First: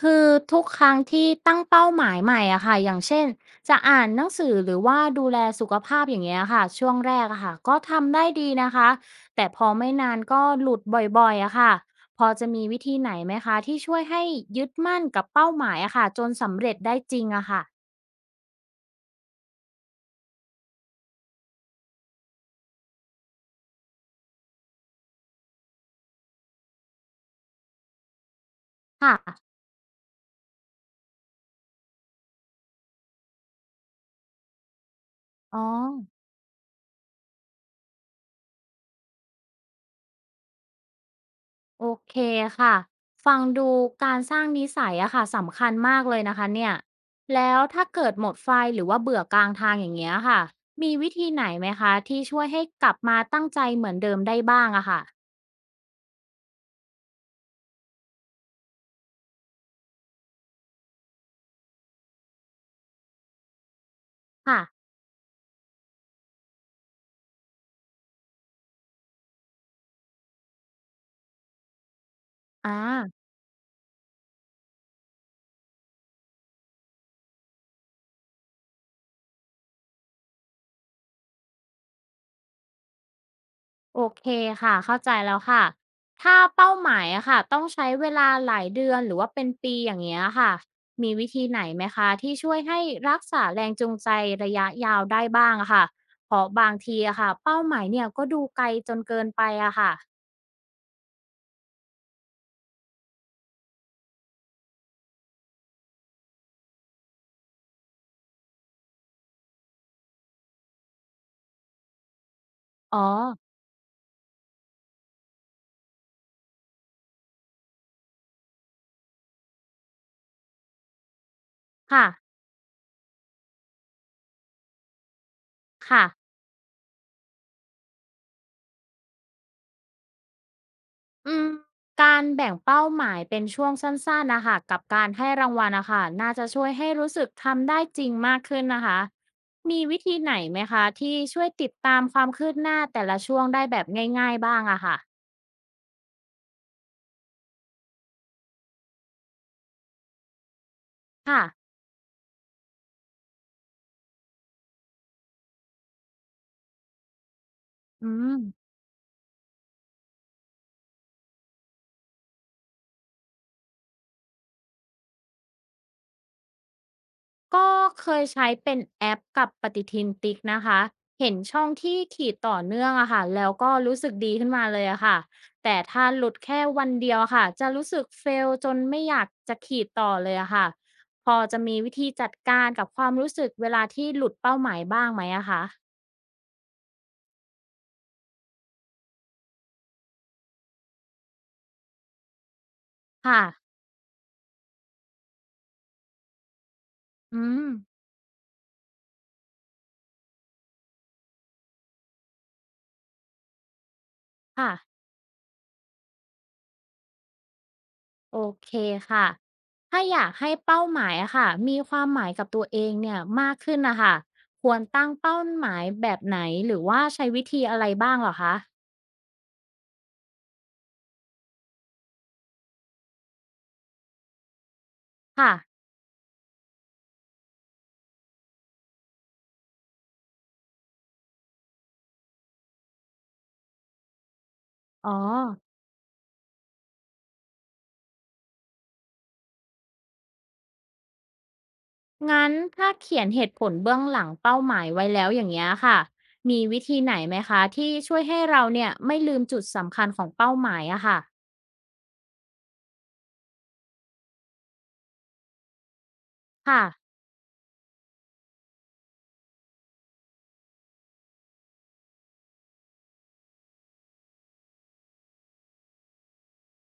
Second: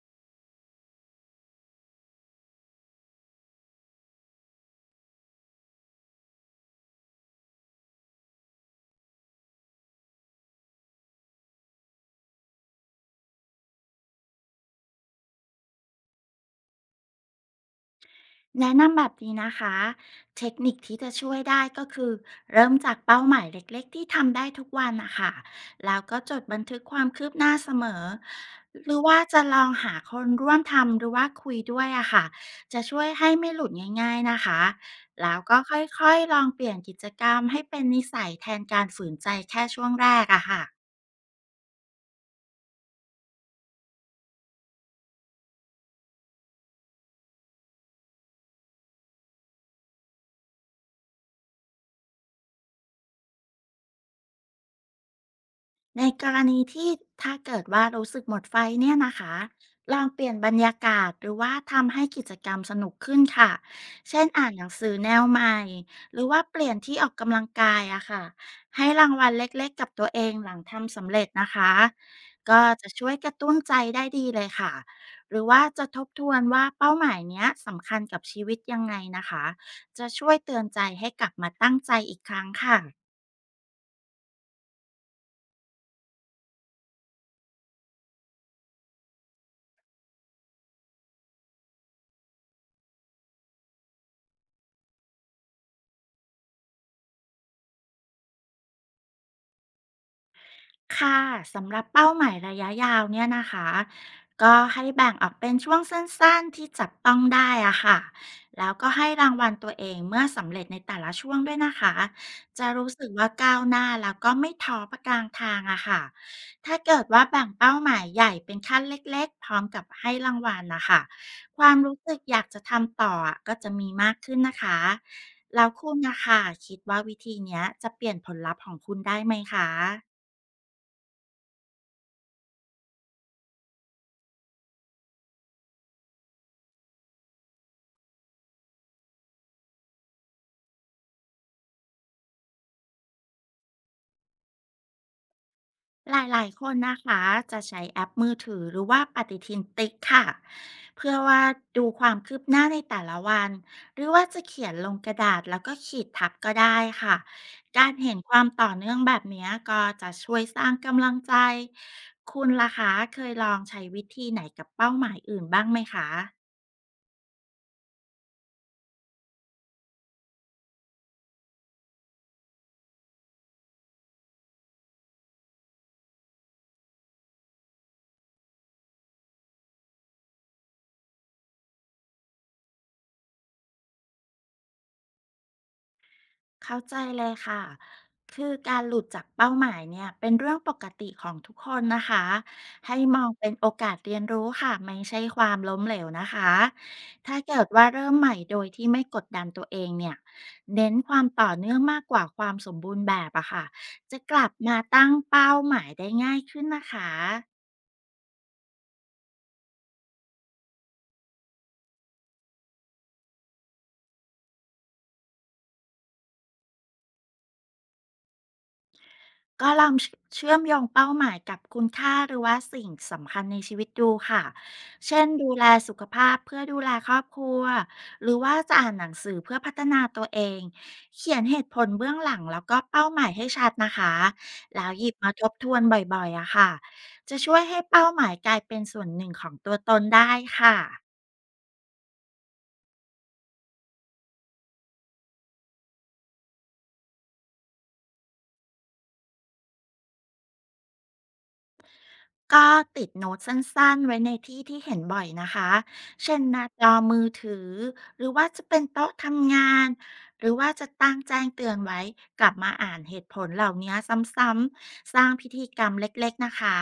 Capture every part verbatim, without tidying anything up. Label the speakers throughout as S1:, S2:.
S1: คือทุกครั้งที่ตั้งเป้าหมายใหม่อะค่ะอย่างเช่นจะอ่านหนังสือหรือว่าดูแลสุขภาพอย่างเงี้ยค่ะช่วงแรกอะค่ะก็ทำได้ดีนะคะแต่พอไม่นานก็หลุดบ่อยๆอะค่ะพอจะมีวิธีไหนไหมคะที่ช่วยให้ยึดมั่นกับเป้าหมายอะค่ะจนสำเร็จได้จริงอะค่ะ
S2: แนะนำแบบนี้นะคะ เทคนิคที่จะช่วยได้ก็คือเริ่มจากเป้าหมายเล็กๆที่ทำได้ทุกวันนะคะ แล้วก็จดบันทึกความคืบหน้าเสมอหรือ
S1: ค่ะ
S2: ว่าจะลองหาคนร่วมทำหรือว่าคุยด้วยอะค่ะจะช่วยให้ไม่หลุดง่ายๆนะคะ แล้วก็
S1: อ๋อ
S2: ค่อยๆลองเปลี่ยนกิจกรรมให้เป็นนิสัยแทนการฝืนใจแค่ช่วงแรกอะค่ะ
S1: โอเคค่ะ ฟังดูการสร้างนิสัยอะค่ะสำคัญมากเลยนะคะเนี่ย แล้วถ้าเกิดหมดไฟหรือว่าเบื่อกลางทางอย่างเงี้ยค่ะ มีวิธีไหนไหมคะที่ช่วยให้กลับมาตั้งใจเหมือนเดิมได้บ้างอะค่ะ
S2: ในกรณีที่ถ้าเกิดว่ารู้สึกหมดไฟเนี่ยนะคะลองเปลี่ยนบรรยากาศหรือว่าทำให้กิจกรรมสนุกขึ้นค่ะเช่นอ่าน
S1: ค่ะ
S2: หนังสือแนวใหม่หรือว่าเปลี่ยนที่ออกกำลังกายอะค่ะให้รางวัลเล็กๆกับตัวเองหลังทำสำเร็จนะคะก็
S1: อ่า
S2: จะช่วยกระตุ้นใจได้ดีเลยค่ะหรือว่าจะทบทวนว่าเป้าหมายเนี้ยสำคัญกับชีวิตยังไงนะคะจะช่วยเตือนใจให้กลับมาตั้งใจอีกครั้งค่ะ
S1: โอเคค่ะเข้าใจแล้วค่ะ ถ้าเป้าหมายอะค่ะต้องใช้เวลาหลายเดือนหรือว่าเป็นปีอย่างเงี้ยค่ะ มีวิธีไหนไหมคะที่ช่วยให้รักษาแรงจูงใจระยะยาวได้บ้างอะค่ะเพราะบางทีอะค่ะเป้าหมายเนี่ยก็ดูไกลจนเกินไปอะค่ะ
S2: ค่ะสำหรับเป้าหมายระยะยาวเนี่ยนะคะก็ให้แบ่งออกเป็นช่วงสั้นๆที่จับต้องได้อะค่ะแล้วก็ให้รางวัลตัวเองเมื่อสำเร็จในแต่ละช่วงด้วยนะคะจะรู้
S1: อ๋อ
S2: สึกว่าก้าวหน้าแล้วก็ไม่ท้อประกลางทางอะค่ะถ้าเกิดว่าแบ่งเป้าหมายใหญ่เป็นขั้นเล็กๆพร้อมกับให้รางวัลนะคะความรู้
S1: ค่ะ
S2: สึกอยากจะทำต่ออะก็จะมีมากขึ้นนะคะแล้วคุณ
S1: ค่ะ
S2: นะคะคิดว่าวิธีเนี้ยจะเปลี่ยนผลลัพธ์ของคุณได้ไหมคะ
S1: อืมการแบ่งเป้าหมายเป็นช่วงสั้นๆนะคะกับการให้รางวัลนะคะน่าจะช่วยให้รู้สึกทำได้จริงมากขึ้นนะคะมีวิธีไหนไหมคะที่ช่วยติดตามความคืบหน้าแต่ละช่วงได้แบบง่ายๆบ้างอะค่ะ
S2: หลายๆคนนะคะจะใช้แอปมือถือหรือว่าปฏิทินติ๊กค่ะเพื่อว่า
S1: ค่ะ
S2: ดูความคืบหน้าในแต่ละวันหรือว่าจะเขียนลงกระดาษแล้วก็ขีดทับก็ได้ค่ะการ
S1: อื
S2: เห็นค
S1: ม
S2: วามต่อเนื่องแบบเนี้ยก็จะช่วยสร้างกำลังใจคุณล่ะคะเคยลองใช้วิธีไหนกับเป้าหมายอื่นบ้างไหมคะ
S1: ก็เคยใช้เป็นแอปกับปฏิทินติ๊กนะคะ เห็นช่องที่ขีดต่อเนื่องอะค่ะแล้วก็รู้สึกดีขึ้นมาเลยอะค่ะแต่ถ้าหลุดแค่วันเดียวอะค่ะจะรู้สึกเฟลจนไม่อยากจะขีดต่อเลยอะค่ะพอจะมีวิธีจัดการกับความรู้สึกเวลาที่หลุดเป้าหมายบ้างไหมอะคะ
S2: เข้าใจเลยค่ะ คือการหลุดจากเป้าหมายเนี่ยเป็นเรื่องปกติของทุกคนนะคะ ให้มอง
S1: ค่ะ
S2: เป็นโอกาสเรียนรู้ค่ะไม่ใช่ความล้มเหลวนะคะ ถ้า
S1: อื
S2: เกิด
S1: ม
S2: ว่าเริ่มใหม่โดยที่ไม่กดดันตัวเองเนี่ยเน้นความต่อเนื่องมากกว่าความสมบูรณ์แบบอะค่ะ จะกลับ
S1: ค่ะ
S2: มาตั้งเป้าหมายได้ง่ายขึ้นนะคะ
S1: โอเคค่ะถ้าอยากให้เป้าหมายอะค่ะมีความหมายกับตัวเองเนี่ยมากขึ้นนะคะควรตั้งเป้าหมายแบบไหนหรือว่าใช้วิธีอะไรบ้างเหรอคะ
S2: ก็ลองเชเชื่อมโยงเป้าหมายกับคุณค่าหรือว่าสิ่งสำคัญในชีวิตดูค่ะ เช่นดู
S1: ค่ะ
S2: แลสุขภาพเพื่อดูแลครอบครัวหรือว่าจะอ่านหนังสือเพื่อพัฒนาตัวเองเขียนเหตุผลเบื้องหลังแล้วก็เป้าหมายให้ชัดนะคะแล้วห
S1: อ๋
S2: ยิ
S1: อ
S2: บมาทบทวนบ่อยๆอะค่ะจะช่วยให้เป้าหมายกลายเป็นส่วนหนึ่งของตัวตนได้ค่ะ
S1: งั้นถ้าเขียนเหตุผลเบื้องหลังเป้าหมายไว้แล้วอย่างเงี้ยค่ะมีวิธีไหนไหมคะที่ช่วยให้เราเนี่ยไม่ลืมจุดสำคัญของเป้าหมายอะค่ะ
S2: ก็ติดโน้ตสั้นๆไว้ในที่ที่เห็นบ่อยนะคะ เช่นหน้า
S1: ค่ะ
S2: จอมือถือหรือว่าจะเป็นโต๊ะทำงานหรือว่าจะตั้งแจ้งเตือนไว้กลับมาอ่านเหตุผลเหล่านี้ซ้ำๆสร้างพิธีกรรมเล็กๆนะคะ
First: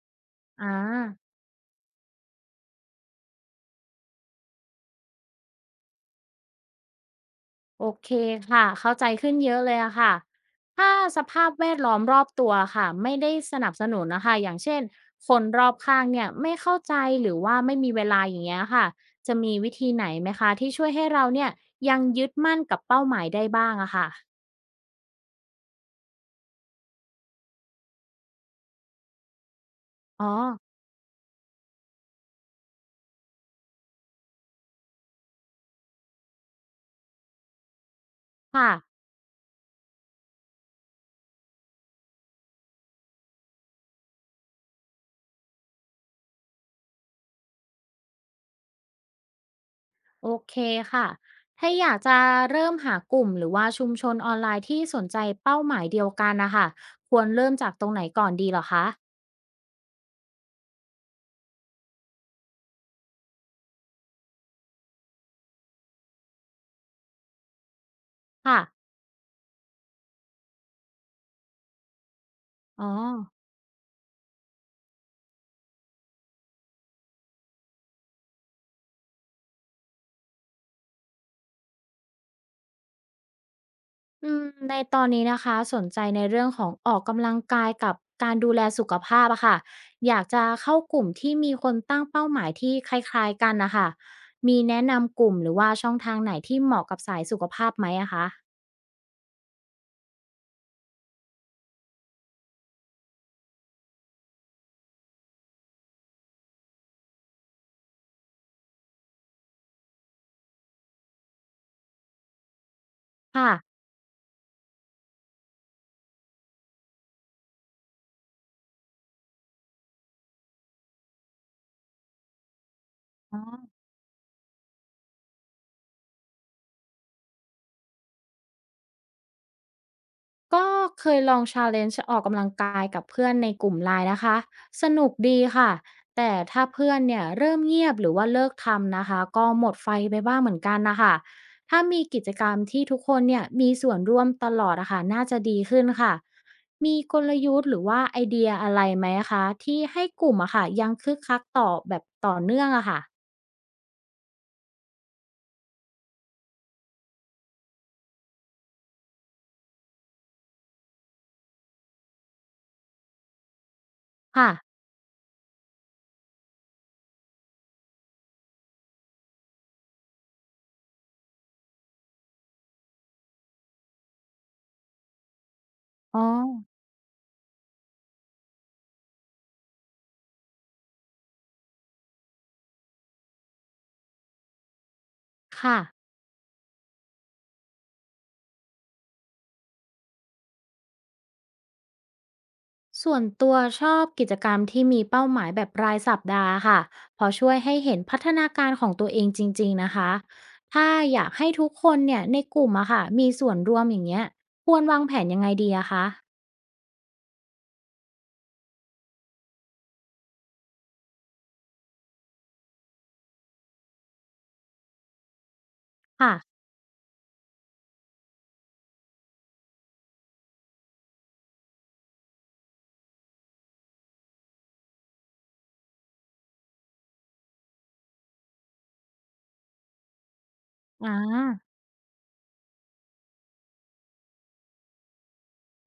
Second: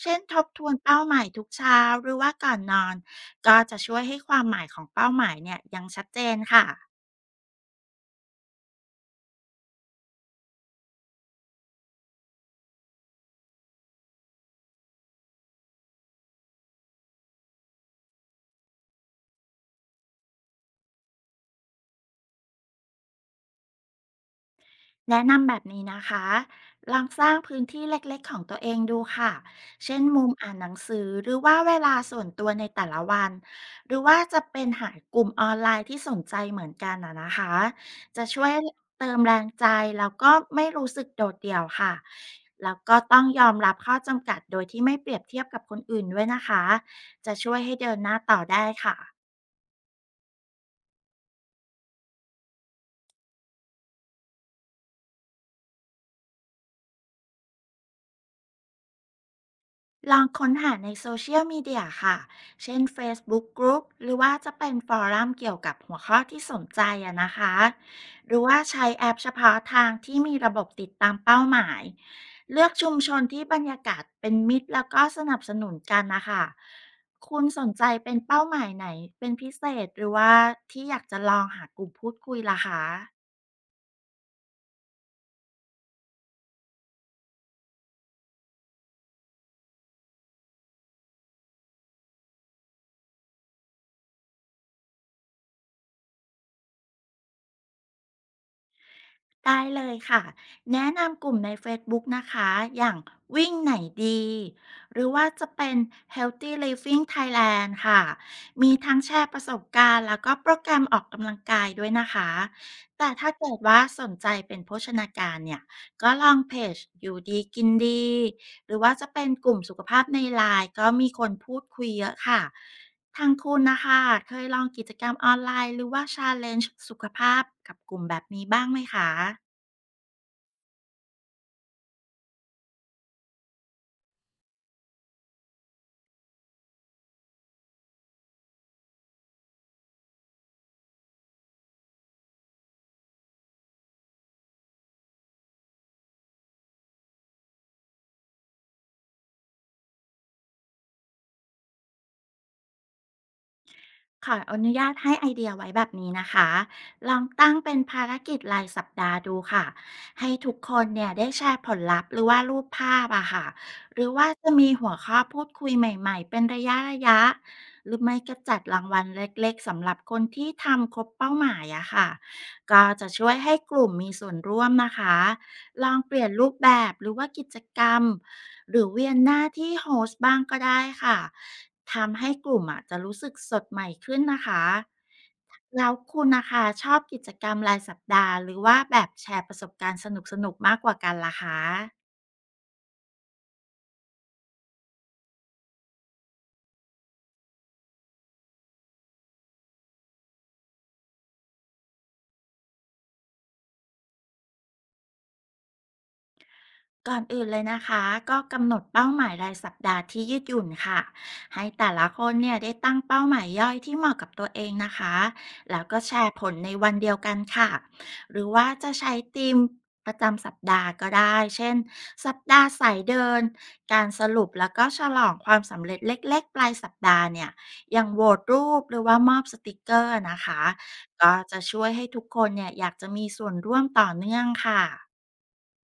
S2: เช่นทบท
S1: อ่
S2: วนเป้าหมาย
S1: า
S2: ทุกเช้าหรือว่าก่อนนอนก็จะช่วยให้ความหมายของเป้าหมายเนี่ยยังชัดเจนค่ะ
S1: โอเคค่ะเข้าใจขึ้นเยอะเลยอะค่ะถ้าสภาพแวดล้อมรอบตัวค่ะไม่ได้สนับสนุนนะคะอย่างเช่นคนรอบข้างเนี่ยไม่เข้าใจหรือว่าไม่มีเวลาอย่างเงี้ยค่ะจะมีวิธีไหนไหมคะที่ช่วยให้เราเนี่ยยังยึดมั่นกับเป้าหมายได้บ้างอะค่ะ
S2: แนะนำแบบนี้นะคะ ลองสร้างพื้นที่เล็กๆของตัวเองดูค่ะ เช่นมุ
S1: อ๋อ
S2: มอ่านหนังสือหรือว่าเวลาส่วนตัวในแต่ละวัน หรือว่าจะเป็นหากลุ่มออนไลน์ที่สนใจเหมือนกันนะนะคะ จะช่วย
S1: ค่ะ
S2: เติมแรงใจแล้วก็ไม่รู้สึกโดดเดี่ยวค่ะ แล้วก็ต้องยอมรับข้อจำกัดโดยที่ไม่เปรียบเทียบกับคนอื่นด้วยนะคะ จะช่วยให้เดินหน้าต่อได้ค่ะ
S1: โอเคค่ะถ้าอยากจะเริ่มหากลุ่มหรือว่าชุมชนออนไลน์ที่สนใจเป้าหมายเดียวกันนะคะควรเริ่มจากตรงไหนก่อนดีเหรอคะ
S2: ลองค้นหาในโซเชียลมีเดียค่ะ เช่น เฟซบุ๊ก กรุ๊ป หรือว่าจะเป็นฟอรัมเกี่ยวกับหัวข้อที่สนใจอะนะคะ หรือว่า
S1: ค่ะ
S2: ใช้แอปเฉพาะทางที่มีระบบติดตามเป้าหมาย เลือก
S1: อ๋อ
S2: ชุมชนที่บรรยากาศเป็นมิตรแล้วก็สนับสนุนกันนะคะ คุณสนใจเป็นเป้าหมายไหนเป็นพิเศษหรือว่าที่อยากจะลองหากลุ่มพูดคุยล่ะคะ
S1: อืมในตอนนี้นะคะสนใจในเรื่องของออกกำลังกายกับการดูแลสุขภาพอะค่ะอยากจะเข้ากลุ่มที่มีคนตั้งเป้าหมายที่คล้ายๆกันนะคะมีแนะนำกลุ่มหรือว่าช่องทางไหนที่เหมาะกับสายสุขภาพไหมอะคะ
S2: ได้เลยค่ะแนะนำกลุ่มใน Facebook นะคะอย่างวิ่งไหนดีหรือว่าจะเป็น เฮลตี้ ลิฟวิ่ง ไทยแลนด์ ค่ะมีทั้งแชร์ประสบการณ์แล้วก็โปรแกรมออกกำลังกายด้วยนะคะแต่ถ้า
S1: ค่ะ
S2: เกิดว่าสนใจเป็นโภชนาการเนี่ยก็ลองเพจอยู่ดีกินดีหรือว่าจะเป็นกลุ่มสุขภาพในไลน์ก็มีคนพูดคุยเยอะค่ะ ทางคุณนะคะเคยลองกิจกรรมออนไลน์หรือว่า แชลเลนจ์ สุขภาพกับกลุ่มแบบนี้บ้างไหมคะ
S1: ก็เคยลอง แชลเลนจ์ ออกกำลังกายกับเพื่อนในกลุ่มไลน์นะคะสนุกดีค่ะแต่ถ้าเพื่อนเนี่ยเริ่มเงียบหรือว่าเลิกทำนะคะก็หมดไฟไปบ้างเหมือนกันนะคะถ้ามีกิจกรรมที่ทุกคนเนี่ยมีส่วนร่วมตลอดอะค่ะน่าจะดีขึ้นค่ะมีกลยุทธ์หรือว่าไอเดียอะไรไหมคะที่ให้กลุ่มอะค่ะยังคึกคักต่อแบบต่อเนื่องอะค่ะ
S2: ขออนุญาตให้ไอเดียไว้แบบนี้นะคะลองตั้งเป็นภารกิจรายสัปดาห์ดูค่ะ ให้ทุกคนเนี่ยได้แชร์ผลลัพธ์หรือว่ารูปภาพอะค่ะหรือว่า
S1: ค่ะ
S2: จะมีหัวข้อพูดคุยใหม่ๆเป็นระยะระยะหรือไม่ก็จัดรางวัลเล็กๆ สำหรับคนที่ทำครบเป้าหมายอะค่ะก็จะช่วยให้กลุ่มมีส่วนร่วมนะคะ ลองเป
S1: อ๋อ
S2: ลี่ยนรูปแบบหรือว่ากิจกรรม หรือเวียนหน้าที่โฮสต์บ้างก็ได้ค่ะทำให้กลุ่มอะจะรู้สึกสดใหม่ขึ้นนะคะ
S1: ค่ะ
S2: แล้วคุณนะคะชอบกิจกรรมรายสัปดาห์หรือว่าแบบแชร์ประสบการณ์สนุกๆมากกว่ากันล่ะคะ
S1: ส่วนตัวชอบกิจกรรมที่มีเป้าหมายแบบรายสัปดาห์ค่ะ เพอช่วยให้เห็นพัฒนาการของตัวเองจริงๆนะคะ ถ้าอยากให้ทุกคนเนี่ยในกลุ่มอะค่ะมีส่วนร่วมอย่างเงี้ยควรวางแผนยังไงดีอะคะ
S2: ก่อนอื่นเลยนะคะก็กำหนดเป้าหมายรายสัปดาห์ที่ยืดหยุ่นค่ะให้แต่ละคนเนี่ยได้ตั้งเป้าหมายย่อยที่เหมาะกับตัวเองนะคะแล้วก็แช
S1: ค่ะ
S2: ร์ผลในวันเดียวกันค่ะหรือว่าจะใช้ธีมประจำสัปดาห์ก็ได้เช่นสัปดาห์สายเดินการสรุปแล้วก็ฉลองความสำเร็จเล็กๆปลายสัปดาห์เนี่ยอย่างโหวตรูปหรือว่ามอบสติกเกอร์นะคะ
S1: อ่า
S2: ก็จะช่วยให้ทุกคนเนี่ยอยากจะมีส่วนร่วมต่อเนื่องค่ะ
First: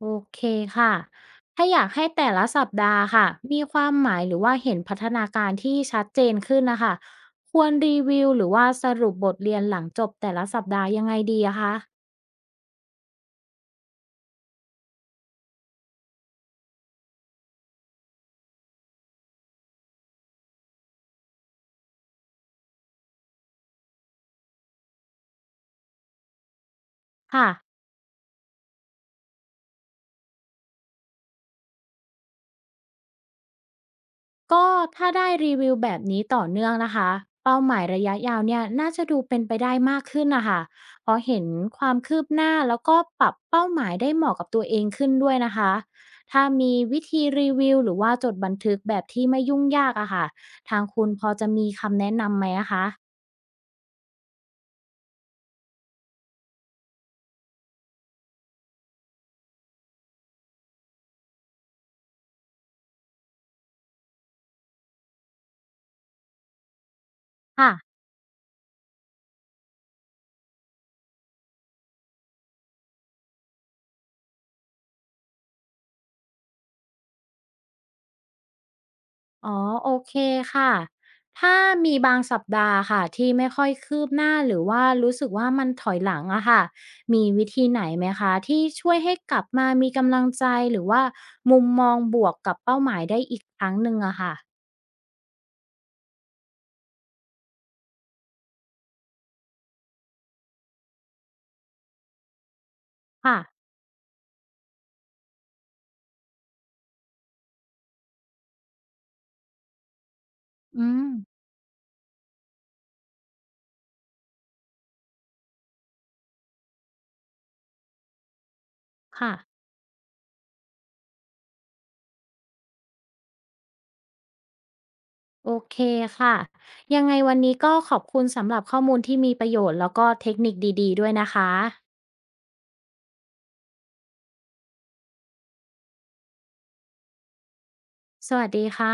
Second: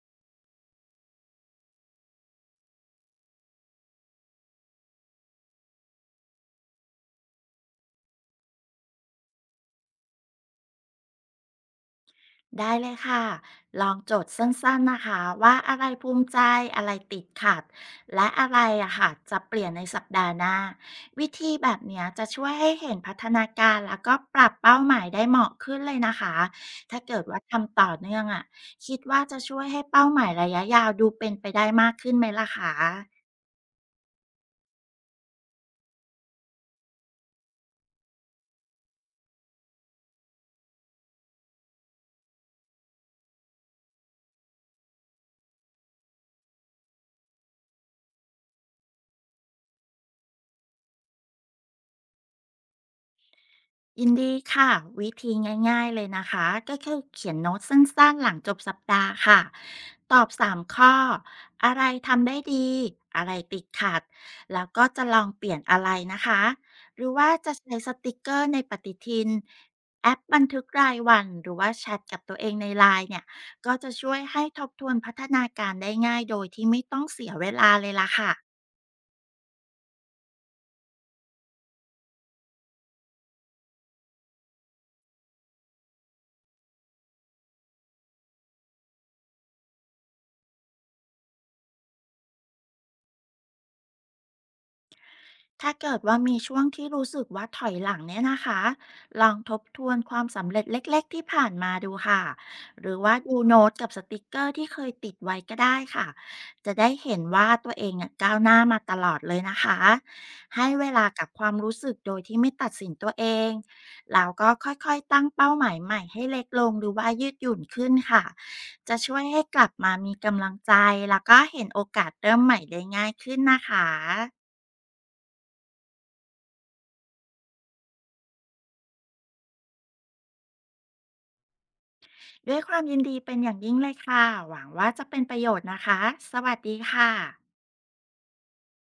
S1: โอเคค่ะถ้าอยากให้แต่ละสัปดาห์ค่ะมีความหมายหรือว่าเห็นพัฒนาการที่ชัดเจนขึ้นนะคะควรรีวิวหรือว่าสรุปบทเรียนหลังจบแต่ละสัปดาห์ยังไงดีอะคะ
S2: ได้เลยค่ะลองจดสั้นๆนะคะว่าอะไรภูมิใจอะไรติดขัดและอะไรอะค่ะจะเปลี่ยนในสัปดาห์หน้าวิธีแบบเนี้ยจะช่วยให้เห็นพัฒนาการแล้วก็ปรับเป้าหมายได้เหมาะขึ้นเลยนะคะถ้าเกิดว่า
S1: ค่ะ
S2: ทำต่อเนื่องอะคิดว่าจะช่วยให้เป้าหมายระยะยาวดูเป็นไปได้มากขึ้นไหมล่ะคะ
S1: ก็ถ้าได้รีวิวแบบนี้ต่อเนื่องนะคะเป้าหมายระยะยาวเนี่ยน่าจะดูเป็นไปได้มากขึ้นนะคะเพราะเห็นความคืบหน้าแล้วก็ปรับเป้าหมายได้เหมาะกับตัวเองขึ้นด้วยนะคะถ้ามีวิธีรีวิวหรือว่าจดบันทึกแบบที่ไม่ยุ่งยากอะค่ะทางคุณพอจะมีคำแนะนำไหมอะคะ
S2: ยินดีค่ะวิธีง่ายๆเลยนะคะก็คือเขียนโน้ตสั้นๆหลังจบสัปดาห์ค่ะตอบสามข้ออะไรทำได้ดีอะไรติดขัดแล้วก็จะลองเปลี่ยนอะไรนะคะหรือว่าจะใช้ส
S1: ค่ะ
S2: ติกเกอร์ในปฏิทินแอปบันทึกรายวันหรือว่าแชทกับตัวเองในไลน์เนี่ยก็จะช่วยให้ทบทวนพัฒนาการได้ง่ายโดยที่ไม่ต้องเสียเวลาเลยล่ะค่ะ
S1: อ๋อโอเคค่ะถ้ามีบางสัปดาห์ค่ะที่ไม่ค่อยคืบหน้าหรือว่ารู้สึกว่ามันถอยหลังอะค่ะมีวิธีไหนไหมคะที่ช่วยให้กลับมามีกำลังใจหรือว่ามุมมองบวกกับเป้าหมายได้อีกครั้งหนึ่งอะค่ะ
S2: ถ้าเกิดว่ามีช่วงที่รู้สึกว่าถอยหลังเนี่ยนะคะลองทบทวนความสำเร็จเล็กๆที่ผ่านมาดูค่ะ หรือว่าดู
S1: ค่ะ
S2: โน้ตกับสติกเกอร์ที่เคยติดไว้ก็ได้ค่ะจะได้เห็นว่าตัวเองเนี่ยก้าวหน้ามาตลอดเลยนะคะ ให้เว
S1: อืม
S2: ลากับความรู้สึกโดยที่ไม่ตัดสินตัวเองแล้วก็ค่อยๆตั้งเป้าหมายใหม่ให้เล็กลงหรือว่ายืดหยุ่นขึ้นค่ะ จะช่วย
S1: ค่ะ
S2: ให้กลับมามีกำลังใจแล้วก็เห็นโอกาสเริ่มใหม่ได้ง่ายขึ้นนะคะ
S1: โอเคค่ะยังไงวันนี้ก็ขอบคุณสำหรับข้อมูลที่มีประโยชน์แล้วก็เทคนิคดีๆด้วยนะคะ
S2: ด้วยความยินดีเป็นอย่างยิ่งเลยค่ะ หวังว่าจะเป็นประโยชน์นะคะ สวัสดีค่ะ
S1: สวัสดีค่ะ